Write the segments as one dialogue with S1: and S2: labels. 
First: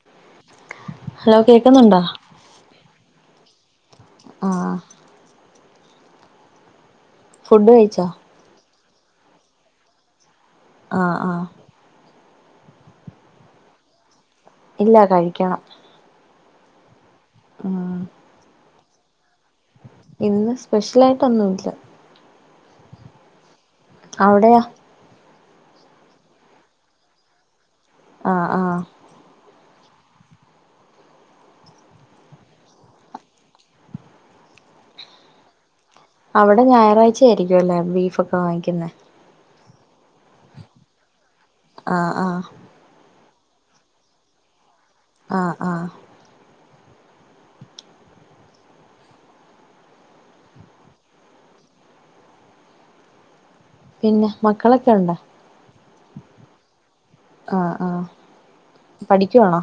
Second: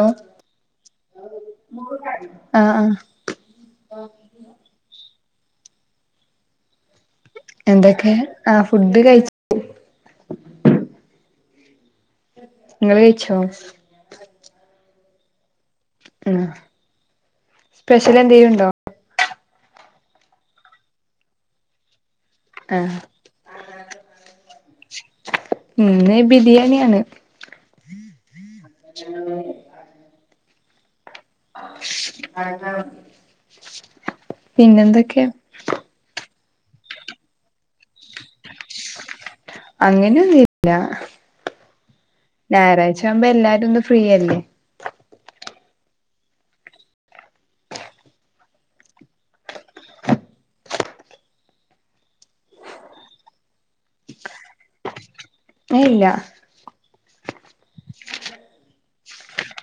S1: ആഹ്
S2: hello കേക്കുന്നുണ്ടോ
S1: ആഹ് ആഹ്
S2: ആഹ് ഫുഡ് കഴിച്ചോ
S1: എന്തൊക്കെ ആ ഫുഡ് കഴിച്
S2: ആഹ് ആഹ്
S1: ഇങ്ങള് കഴിച്ചോ?
S2: ഇല്ല കഴിക്കണം
S1: ഉം
S2: ഉം
S1: സ്പെഷ്യൽ എന്തേലുണ്ടോ?
S2: ഇന്ന് സ്പെഷ്യൽ ആയിട്ടൊന്നും ഇല്ല.
S1: ആഹ്
S2: അവിടെയോ?
S1: ഇന്ന് ബിരിയാണിയാണ്.
S2: ആഹ് ആഹ്
S1: പിന്നെന്തൊക്കെയാ?
S2: അവിടെ ഞായറാഴ്ച ആയിരിക്കും അല്ലേ ബീഫൊക്കെ വാങ്ങിക്കുന്നെ?
S1: അങ്ങനെയൊന്നുംല്ല
S2: ആഹ് ആഹ്
S1: ഞായറാഴ്ച ആവുമ്പോ എല്ലാരും ഇന്ന് ഫ്രീയല്ലേ
S2: ആഹ് ആഹ് പിന്നെ മക്കളൊക്കെയ് ഉണ്ടോ?
S1: ഏയ് ഇല്ല
S2: ആഹ് ആഹ് പഠിക്കുവാണോ?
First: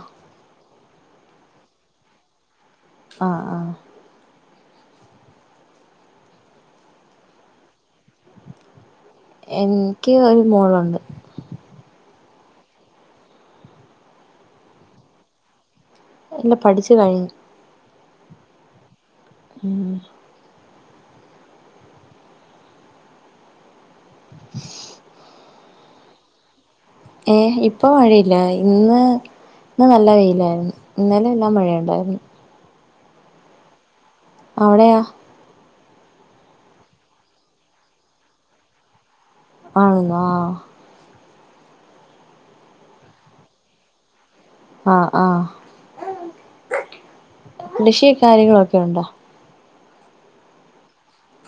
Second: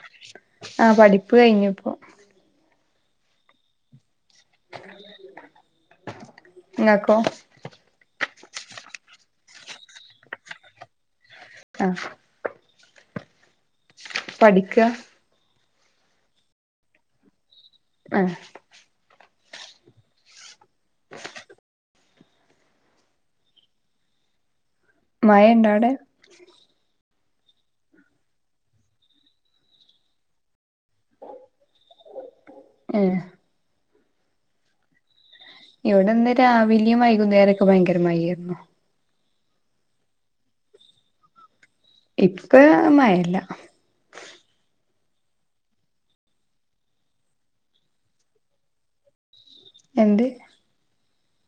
S1: ആഹ് പഠിപ്പ് കഴിഞ്ഞുപ്പോ
S2: ആഹ് ആഹ്
S1: ഇങ്ങക്കൊ?
S2: എൻക്ക് ഒരു മോളുണ്ട്.
S1: ആഹ് പഠിക്കാ?
S2: ഇല്ല പഠിച്ചു കഴിഞ്ഞു.
S1: ആഹ്
S2: ഉം
S1: മഴണ്ടോ അവിടെ?
S2: ഏഹ് ഇപ്പൊ മഴയില്ല ഇന്ന് ഇന്ന് നല്ല വെയിലായിരുന്നു. ഇന്നലെ നല്ല മഴയുണ്ടായിരുന്നു.
S1: ഏഹ്
S2: അവിടെയൊ?
S1: ഇവിടെന്ന് രാവിലിം വൈകുന്നേരൊക്കെ ഭയങ്കര മഴ ആയിരുന്നു.
S2: ആന്നോ
S1: ഇപ്പേ മഴയില്ല.
S2: ആഹ് ആഹ് കൃഷി കാര്യങ്ങളൊക്കെ ഉണ്ടോ?
S1: രണ്ട്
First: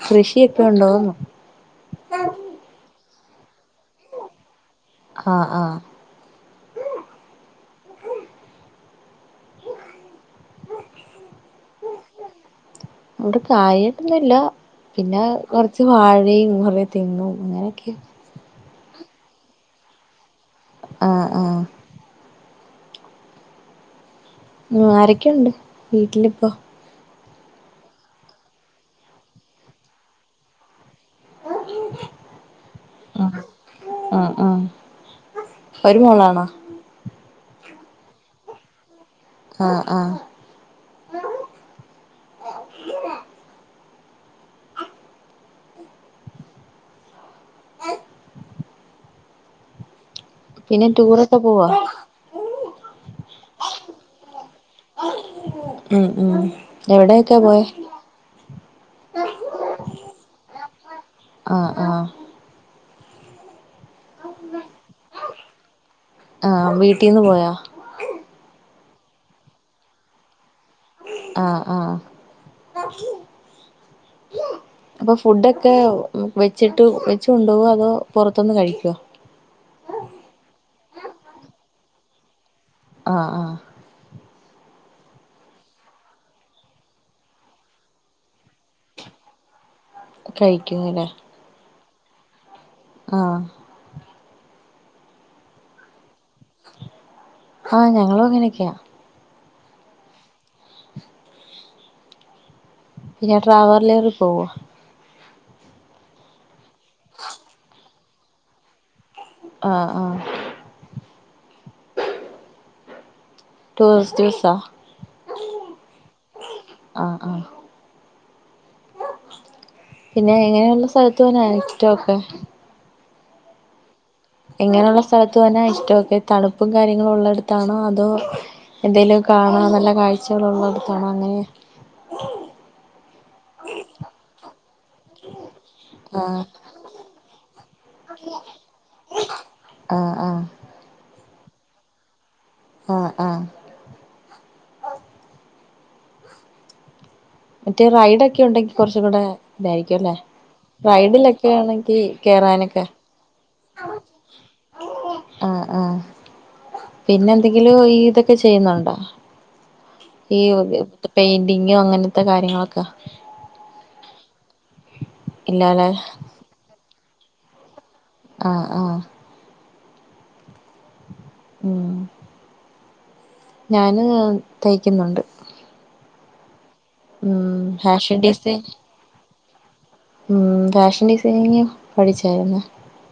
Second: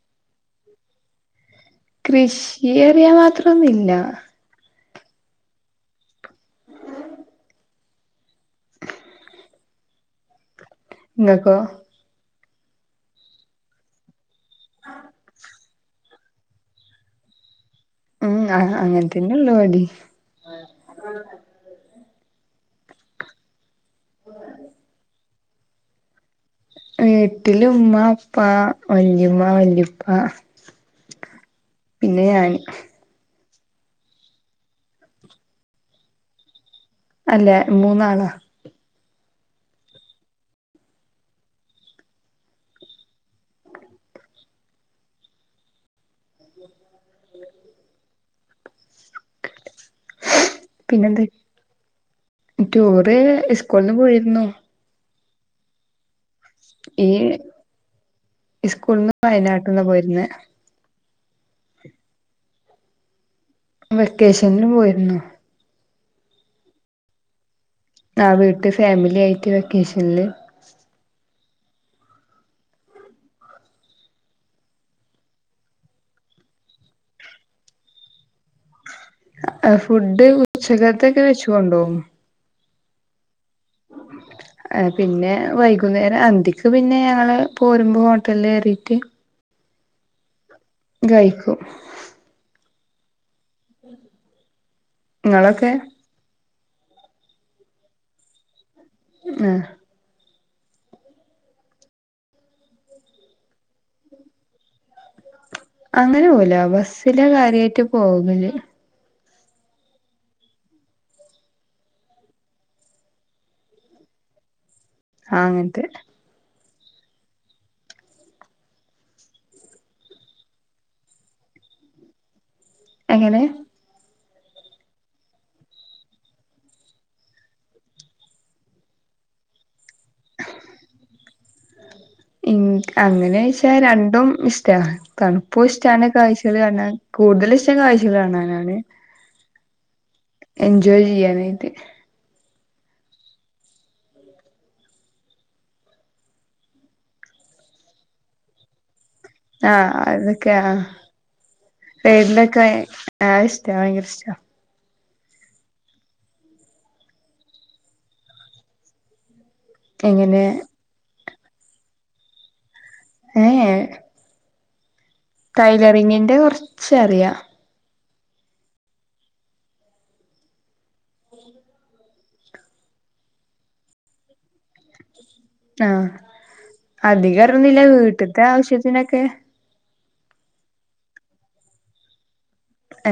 S2: കൃഷിയൊക്കെ ഉണ്ടോന്ന്
S1: കൃഷിയറയാൻ മാത്രോന്നുല്ല
S2: ആഹ് ആഹ്
S1: ങ്ങക്കൊ
S2: അവിടെ കാര്യട്ടൊന്നുംല്ല പിന്നെ കുറച്ച് വാഴയും കുറ തെങ്ങും മ്മുക്കെ
S1: ഉം അങ്ങനെത്തന്നെ ഉള്ളു ഇവടിം
S2: ആഹ് ആഹ് ഉം ആരെക്കെണ്ട് വീട്ടിലിപ്പോ
S1: വീട്ടില് ഉമ്മ ഉപ്പാ വല്യുമ്മ വല്യുപ്പ പിന്നെ ഞാന്
S2: അഹ് അഹ് ഒരു മോളാണോ
S1: അല്ല മൂന്നാളാ
S2: ആഹ് ആഹ് [inaudible] പിന്നെ
S1: പിന്നെന്ത്
S2: ടൂറൊക്കെ പോവാ
S1: ടൂറ് സ്കൂൾന്ന് പോയിരുന്നു
S2: ഉം ഉം
S1: ഈ
S2: എവിടെയൊക്കെ പോയെ
S1: സ്കൂൾന്ന് വയനാട്ടിൽന്ന് പോയിരുന്നെ
S2: ആഹ് ആഹ്
S1: വെക്കേഷനിലും പോയിരുന്നു
S2: ആഹ് വീട്ടീന്ന് പോയോ
S1: ആ വീട്ട് ഫാമിലി ആയിട്ട് വെക്കേഷനില്
S2: ആഹ് ആഹ് അപ്പൊ ഫുഡൊക്കെ വെച്ചിട്ട് വെച്ച് കൊണ്ടോവാ അതോ പുറത്ത്ന്ന് കഴിക്കോ
S1: ഫുഡ് ഉച്ചക്കത്തെ ക്കെ വെച്ച് കൊണ്ടോവും
S2: ആഹ് ആഹ്
S1: [inaudible] ഏഹ് പിന്നെ വൈകുന്നേരം അന്തിക്ക് പിന്നെ ഞങ്ങള് പോരുമ്പോ ഹോട്ടൽല് കേറീറ്റ്
S2: കഴിക്കുംന്ന്ലെ
S1: കഴിക്കും
S2: ആഹ്
S1: ഇങ്ങളൊക്കെ
S2: ഹാ ഞങ്ങളും അങ്ങനെയൊക്കെയാ
S1: മ് ഹ്
S2: പിന്നെ ട്രാവർലർലിൽ പോവോ
S1: അങ്ങനെ പോവുല ബസ്സിലാ കാര്യായിട്ട് പോകല്
S2: ആഹ് ആഹ് റ്റുറിസ്റ്റ് ബസ്സാ
S1: ആഹ് അങ്ങൻത്തെ
S2: ആഹ് ആഹ് പിന്നെ എങ്ങനെയള്ള സ്ഥലത്ത് പോവാനാ ഇഷ്ടവൊക്കെ
S1: എങ്ങനെ
S2: എങ്ങനെയുള്ള സ്ഥലത്ത് പോവാനാ ഇഷ്ടവൊക്കെ തണുപ്പും കാര്യങ്ങളും ഉള്ളടത്താണോ അതോ എന്തേലും കാണാൻ നല്ല കാഴ്ചകളള്ളിടത്താണോ അങ്ങനെ
S1: ഇൻ അങ്ങനോയ്ച്ചാ രണ്ടും ഇഷ്ടാണ് തണുപ്പും ഇഷ്ടാണ്
S2: ആഹ്
S1: കാഴ്ചകൾ കാണാൻ കൂടുതൽ ഇഷ്ടം കാഴ്ചകൾ കാണാനാണ്
S2: ആഹ് ആഹ്
S1: എൻജോയ് ചെയ്യാനായിട്ട്
S2: ആഹ് ആഹ്. മറ്റെ റൈഡ ഒക്കെ ഉണ്ടെങ്കി കൊർച്ചും കൂടെ
S1: ആഹ്
S2: തായിരിക്കും അല്ലേ,
S1: അതൊക്കെ ആഹ്
S2: റൈഡിലൊക്കെ ആണെങ്കി കേറാനൊക്കെ
S1: ആഹ് ഇഷ്ട്ടാ ഭയങ്കര ഇഷ്ട്ടാ.
S2: ആഹ് ആഹ് പിന്നെ എന്തെങ്കിലും ഈതൊക്കെ ചെയ്യുന്നുണ്ടോ? ഈ
S1: എങ്ങനെ
S2: യൊ പെയിന്റിങ്ങും അങ്ങനത്തെ കാര്യങ്ങളൊക്കെ.
S1: ഏ ഏ
S2: ഇല്ലാലെ
S1: ടൈലറിങ്ങിന്റെ കൊറച്ച അറിയാം.
S2: ആഹ് ആഹ്. ഉം. ഞാന് തയ്ക്കുന്നുണ്ട്.
S1: ആഹ്
S2: ഉം
S1: അധികറന്നില്ല
S2: ഫാഷൻ
S1: വീട്ട്ത്തെ
S2: ഡിസൈൻ
S1: ആവശ്യത്തിനൊക്കെ
S2: ഉം. ഫാഷൻ ഡിസൈനിങ് പഠിച്ചായിരുന്നോ?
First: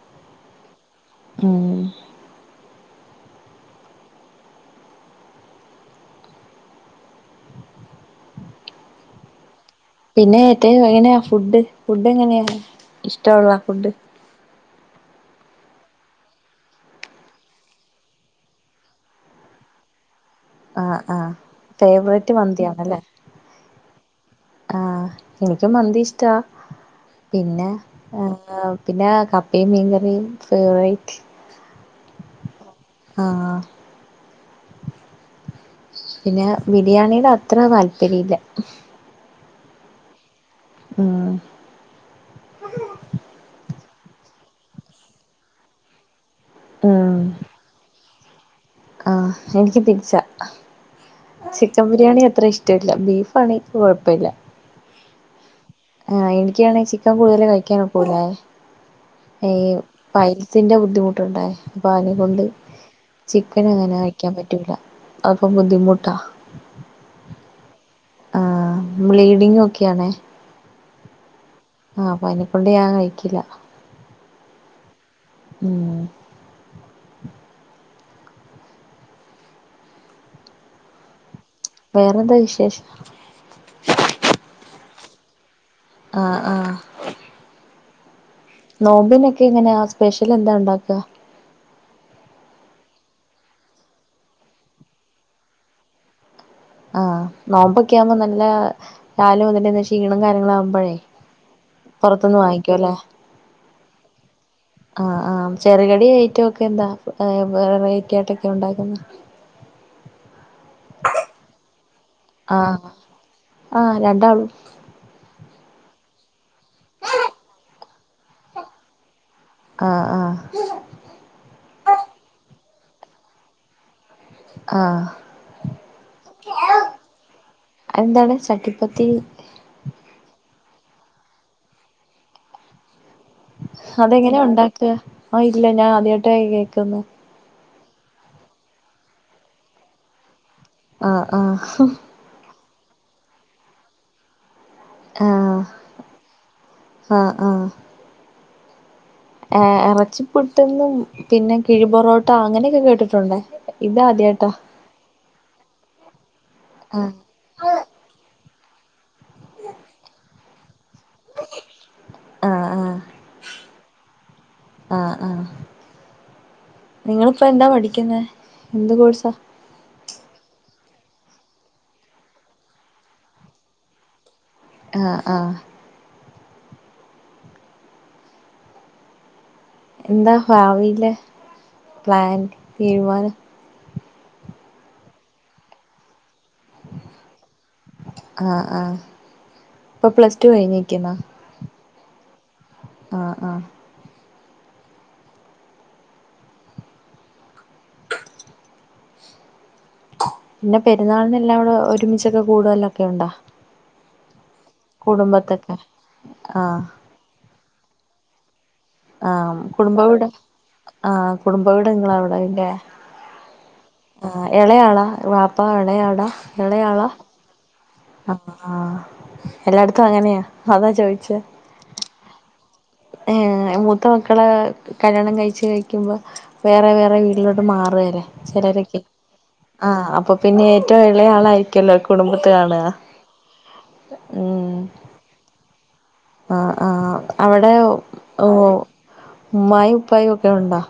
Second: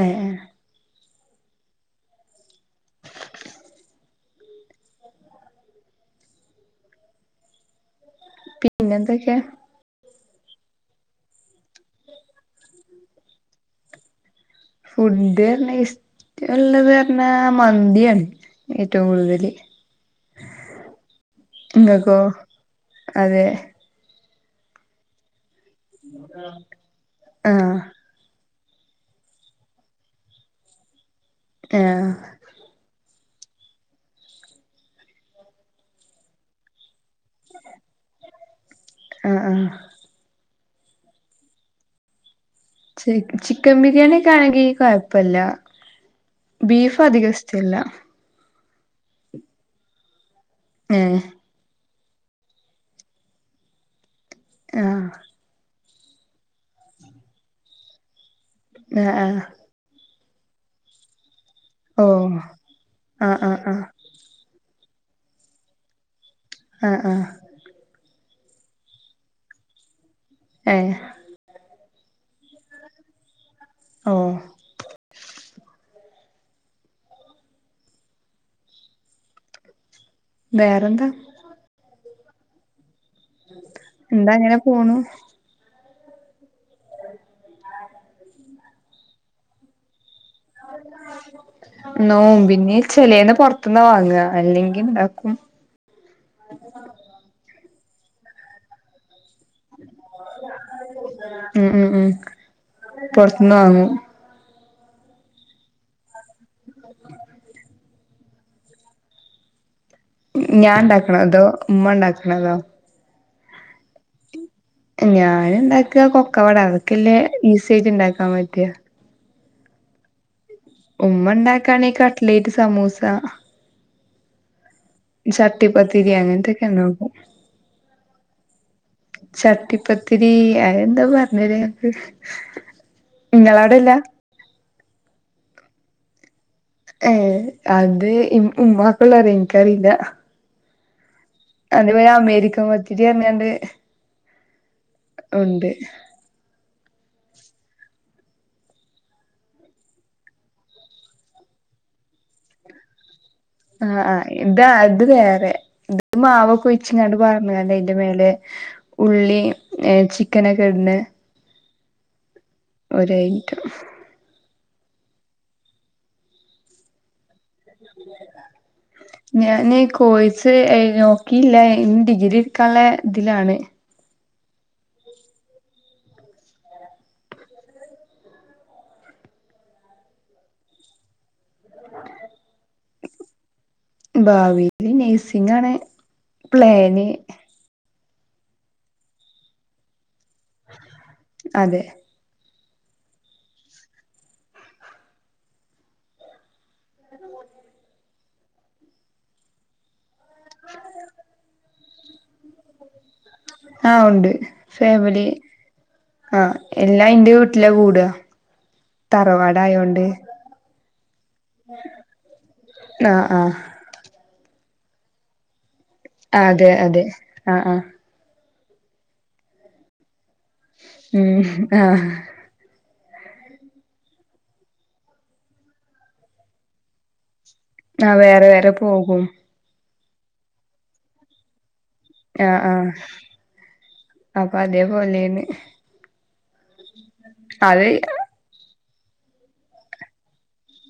S1: ഏ ഏ.
S2: ഉം.
S1: പിന്നെന്തൊക്കേ?
S2: പിന്നെ ഏറ്റ എങ്ങനെയാ? ഫുഡ് ഫുഡ് എങ്ങനെയാ? ഇഷ്ട്ടോള്ള ഫുഡ്.
S1: ഫുഡറിഞാ ഇഷ് ള്ളത് അറിഞ്ഞാൽ മന്തിയാണ് ഏറ്റവും കൂടുതല്.
S2: ആഹ് ആഹ്,
S1: ഇങ്ങക്കോ
S2: ഫേവറൈറ്റ് മന്തിയാണല്ലേ.
S1: അതെ
S2: ആഹ് എനിക്കും മന്തി ഇഷ്ട്ടാ പിന്നെ
S1: ആഹ്
S2: ആഹ്, പിന്നെ കപ്പയും മീൻകറിയും ഫേവറേറ്റ്.
S1: ആഹ്.
S2: ആഹ്. പിന്നെ ബിരിയാണീല് അത്ര താല്പര്യ ഇല്ല.
S1: ആഹ് ആഹ്.
S2: ഉം.
S1: ചി ചിക്കം ബിരിയാണിക്കെ ആണെങ്കി കുഴപ്പല്ല ബീഫ്
S2: ഉം
S1: അധികം ഇഷ് ഇല്ലാ.
S2: ആഹ് എനിക്ക് തിരിച്ചാ ആ.
S1: ഏ.
S2: ചിക്കൻ ബിരിയാണി അത്ര ഇഷ്ട്ടല്ല ബീഫ് ആണെ ക്ക് കുഴപ്പമില്ല.
S1: ആഹ്.
S2: ആഹ്, എനിക്കാണെ ചിക്കൻ കൂടുതൽ കഴിക്കാനൊക്കൂലാ
S1: ആഹ് ആഹ്
S2: ഈ പൈൽസിന്റെ ബുദ്ധിമുട്ടുണ്ടായി, അപ്പൊ
S1: ഓഹ്
S2: അതിനെകൊണ്ട്
S1: ആഹ് ആഹ് ആഹ്
S2: ചിക്കനങ്ങനെ ക കഴിക്കാൻ പറ്റൂല അപ്പം ബുദ്ധിമുട്ടാ.
S1: ആഹ് ആഹ്.
S2: ആഹ്, ബ്ലീഡിംങ് ഒക്കെയാണേ.
S1: ഏ.
S2: ആഹ്, അപ്പൊ അയിനെകൊണ്ട് ഞാൻ കഴിക്കില്ല.
S1: ഓഹ്.
S2: ഉം.
S1: വേറെന്താ?
S2: വേറെന്താ വിശേഷം?
S1: എന്താ അങ്ങനെ പോണു.
S2: ആഹ്, ആഹ്. നോമ്പിനൊക്കെ എങ്ങനെയാ? സ്പെഷ്യൽ എന്താ ഉണ്ടാക്കാ?
S1: നോമ്പിന് ചെലേത് പൊറത്തുന്നാ വാങ്ങാ അല്ലെങ്കി ഉണ്ടാക്കും.
S2: ആഹ്, നോമ്പൊക്കെ ആവുമ്പോ നല്ലാ രാവിലെ മുതൽ ഇങ്ങനെ ക്ഷീണം കാര്യങ്ങളും ആകുമ്പോഴേ
S1: ഉം ഉം ഉം
S2: പൊറത്തുന്ന് വാങ്ങിക്കും അല്ലേ.
S1: പൊറത്ത്ന്ന് വാങ്ങും
S2: ആഹ് ആഹ് ചെറുകടി ഐറ്റവും ഒക്കെ എന്താ വെറൈറ്റിയായിട്ടൊക്കെ ഉണ്ടാക്കുന്നെ
S1: ഞാൻ ഇണ്ടാക്കണതോ അതോ ഉമ്മ ഇണ്ടാക്കണതോ
S2: ആഹ് ആഹ് രണ്ടാളും
S1: ഞാൻ ഇണ്ടാക്കുക കൊക്കവട അതൊക്കല്ലേ ഈസി ആയിട്ട് ഇണ്ടാക്കാൻ പറ്റുവ
S2: ആഹ് ആഹ്
S1: ഉമ്മ ഉണ്ടാക്കാണെ കട്ലേറ്റ് സമൂസ-
S2: ആഹ്
S1: ഈ ചട്ടിപ്പത്തിരി അങ്ങനത്തെ ഒക്കെ ഉണ്ടാക്കും
S2: അതെന്താണ് ചട്ടിപ്പത്തി
S1: ചട്ടി- പത്തിരി അതിന് എന്താ പറഞ്ഞുരു തരുക ഇങ്ങക്ക്
S2: അതെങ്ങനെയാ ഒണ്ടാക്കുക ആ ഇല്ല ഞാൻ ആദ്യമായിട്ടാ കേൾക്കുന്നെ
S1: ഏ അത് ഉമ്മാക്കെ അറിയൂ എനിക്കറില്ല.
S2: ആഹ് ആഹ്
S1: അതേപോലെ അമേരിക്കൻ പത്തിരി പറഞ്ഞോണ്ട്
S2: ആഹ്
S1: ഉണ്ട്
S2: ആഹ് ആഹ് എറച്ചിപ്പുട്ടെന്നും പിന്നെ കിഴിപൊറോട്ട അങ്ങനെയൊക്കെ കേട്ടിട്ടുണ്ടേ.
S1: ആഹ് ആഹ്
S2: ഇതാദ്യായിട്ടാ
S1: ഇതാ അത് വേറെ ഇത് മാവൊക്കെ
S2: ആഹ്
S1: ഒഴിച്ചിങ്ങണ്ട്- വേറെ അതിന്റെ മേലെ ഉള്ളിയും ചിക്കനൊക്കെ ഇട്ണെ
S2: ' [unintelligible]
S1: ഓരോ ഐറ്റം
S2: ആഹ് ആഹ് നിങ്ങളിപ്പോ എന്താ പഠിക്കുന്നെ എന്ത് കോഴ്സാ
S1: ഞാന് കോഴ്സ് നോക്കിയില്ല ഇനി ഡിഗ്രി എടുക്കാനുള്ള ഇതിലാണ്
S2: ആഹ് ആഹ് എന്താ ഭാവിയിലെ പ്ലാൻ തീരുമാനം.
S1: ഭാവിയിൽ നഴ്സിംഗ് ആണ് പ്ലാന്
S2: ആഹ് ആഹ് ഇപ്പൊ പ്ലസ് ടു കഴിഞ്ഞിനിക്കുന്നോ
S1: അതെ
S2: ആഹ് ആഹ്
S1: ഉ [unintelligible]
S2: പിന്നെ പെരുന്നാളിന് എല്ലാവരും ഒരുമിച്ചൊക്കെ കൂടലൊക്കെ ഉണ്ടോ?
S1: ആഹ് ഉണ്ട് ഫാമിലി
S2: കുടുംബത്തൊക്കെ
S1: ആഹ് എല്ലാം എൻ്റെ വീട്ടിലാ കൂടുക. തറവാട് ആയോണ്ട്
S2: ആ കുടുംബവീട് നിങ്ങള് അവിടെ ആ ഇല്ലേ
S1: ആഹ് ആഹ്
S2: ഇളയാളാ വാ-
S1: അതെ അതെ ആഹ് ആഹ്
S2: ആ ഹ് എല്ലായിടത്തും അങ്ങനെയാ അതാ
S1: ഉം
S2: ചോയിച്ചെ
S1: ആഹ്
S2: ഏ മൂത്ത മക്കള് കല്യാണം കഴിച്ചു നിക്കുമ്പോ വേറെ വേറെ വീട്- വീട്ടിലോട്ട്
S1: ആഹ്
S2: മാറുവേലെ
S1: വേറെ വേറെ
S2: ചെലരോക്കെ
S1: പോകും
S2: ആഹ് അപ്പൊ പിന്നെ ഏറ്റവും എള ആളായിരിക്കല്ലോ കുടുംബത്ത്
S1: ആഹ്
S2: കാണ്ക
S1: ആഹ് അപ്പൊ അതേപോലെയാണ്
S2: ആഹ് ആഹ് അവിടെ
S1: അത്
S2: ഉമ്മായും ഉപ്പായും ഒക്കെ ഉണ്ടോ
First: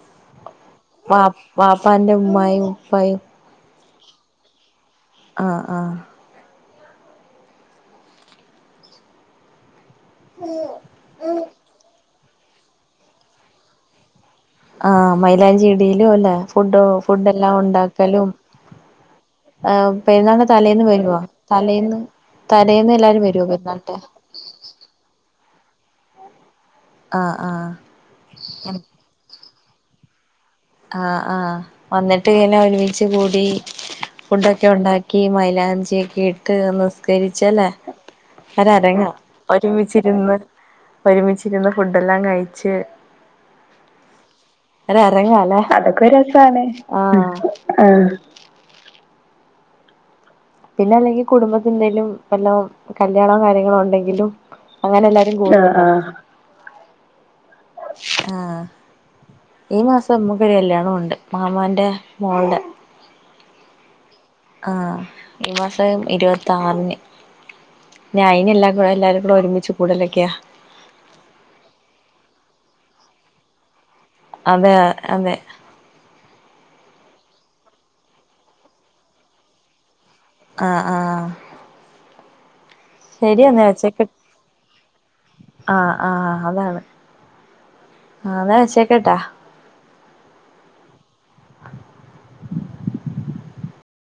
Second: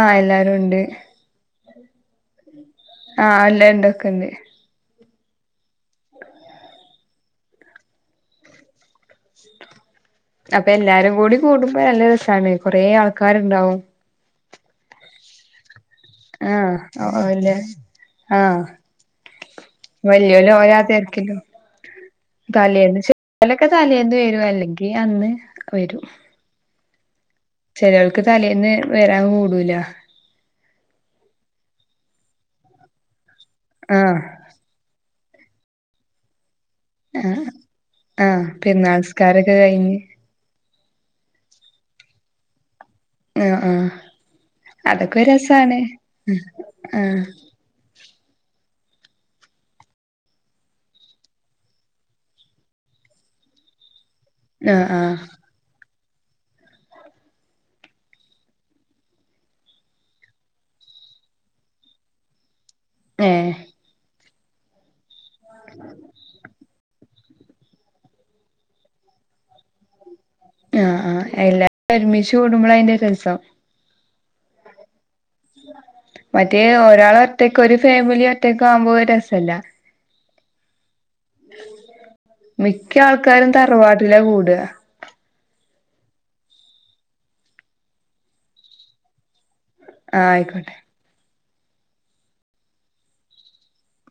S1: ആഹ എല്ലാരുണ്ട്
S2: വ വാപ്പാൻ്റെ ഉമ്മായും- ഉപ്പായും
S1: ആഹ് അല്ല ഇണ്ടൊക്കെണ്ട്
S2: ആഹ് ആഹ്
S1: അപ്പൊ എല്ലാരും കൂടി കൂടുംപോ നല്ല രസാണ് കൊറേ ആൾക്കാരുണ്ടാവും
S2: ആഹ് മൈലാഞ്ചിയിടലും അല്ല
S1: ആഹ്
S2: ഫുഡ് ഫുഡ്
S1: ഓലെ
S2: എല്ലാം ഒണ്ടാക്കലും-
S1: ആഹ്
S2: ആ പെരുന്നാളിൻ്റെ
S1: വല്യോല് ഓലെ ആ
S2: തലേന്ന് വരുവോ
S1: തെരക്കിലും
S2: തലേന്ന്
S1: തലേന്ന്
S2: എല്ലാരും വരുവോ
S1: ചെലോരോക്കെ
S2: പെരുന്നാളിന്റെ
S1: തലേന്ന് വരും അല്ലെങ്കിൽ അന്ന് വരും
S2: ആ ഹ് ആഹ്
S1: ചെലോൽക്ക് തലേന്ന് വരാൻ കൂടൂല
S2: ആ ആഹ് വന്നിട്ട് വിന്ന ഒരുമിച്ച് കൂടി
S1: ആഹ്
S2: ഫുഡൊക്കെ ഒണ്ടാ ക്കി മയിലാഞ്ചിയൊക്കെ ഇട്ട് തന്ന്
S1: ആഹ്
S2: കരിച്ചല്ലേ
S1: ആഹ് പെരുന്നാൾ
S2: അരരങ്ങ
S1: നിസ്കാരൊക്കെ കഴിഞ്ഞ്
S2: ഒരുമിച്ചിരുന്ന് ഒരുമിച്ചിരുന്ന് ഫുഡെല്ലാം കയിച്ച്
S1: അ ആഹ് അതൊക്കരസ്
S2: ആ ഹതൊക്കൊ രസാണ് ആഹ് ആ പിന്നെ അല്ലെങ്കി കുടുംബത്ത് ന്തെലും വല്ലൊ കല്യാണോ കാര്യങ്ങളോ ഉണ്ടെങ്കിലും
S1: ആഹ്
S2: അങ്ങനെ
S1: ആഹ്
S2: എല്ലാരും അ ആ ആഹ് ഈ മാസമ്മക്കൊര് കല്ല്യാണോണ്ട് മാമാന്റെ മോൾടെ
S1: ഏഹ്
S2: ആഹ് ഈ മാസം ഇരുവത്താർന് ഞാ അയിനെല്ലാ കു എല്ലാരും കൂടൊരുമിച്ച് കൂടലൊക്കെയാ
S1: അ ആഹ് എല്ലാരൊരുമിച്ച് കൂടുമ്പളായിന്റെ രസം
S2: അതെയാ അതെ
S1: മറ്റേ ഒരാളൊറ്റക്കൊര് ഫേമിലി ഒറ്റക്കാവുമ്പോ രസല്ല
S2: ആ ആഹ്
S1: മിക്ക്യാൾക്കാരും
S2: ശരിയെന്നാ
S1: തറവാട്ടിലാ കൂടാ
S2: അ ആഹതാണ് ആ താ വച്ചേക്കട്ടാ
S1: ആയിക്കോട്ടെ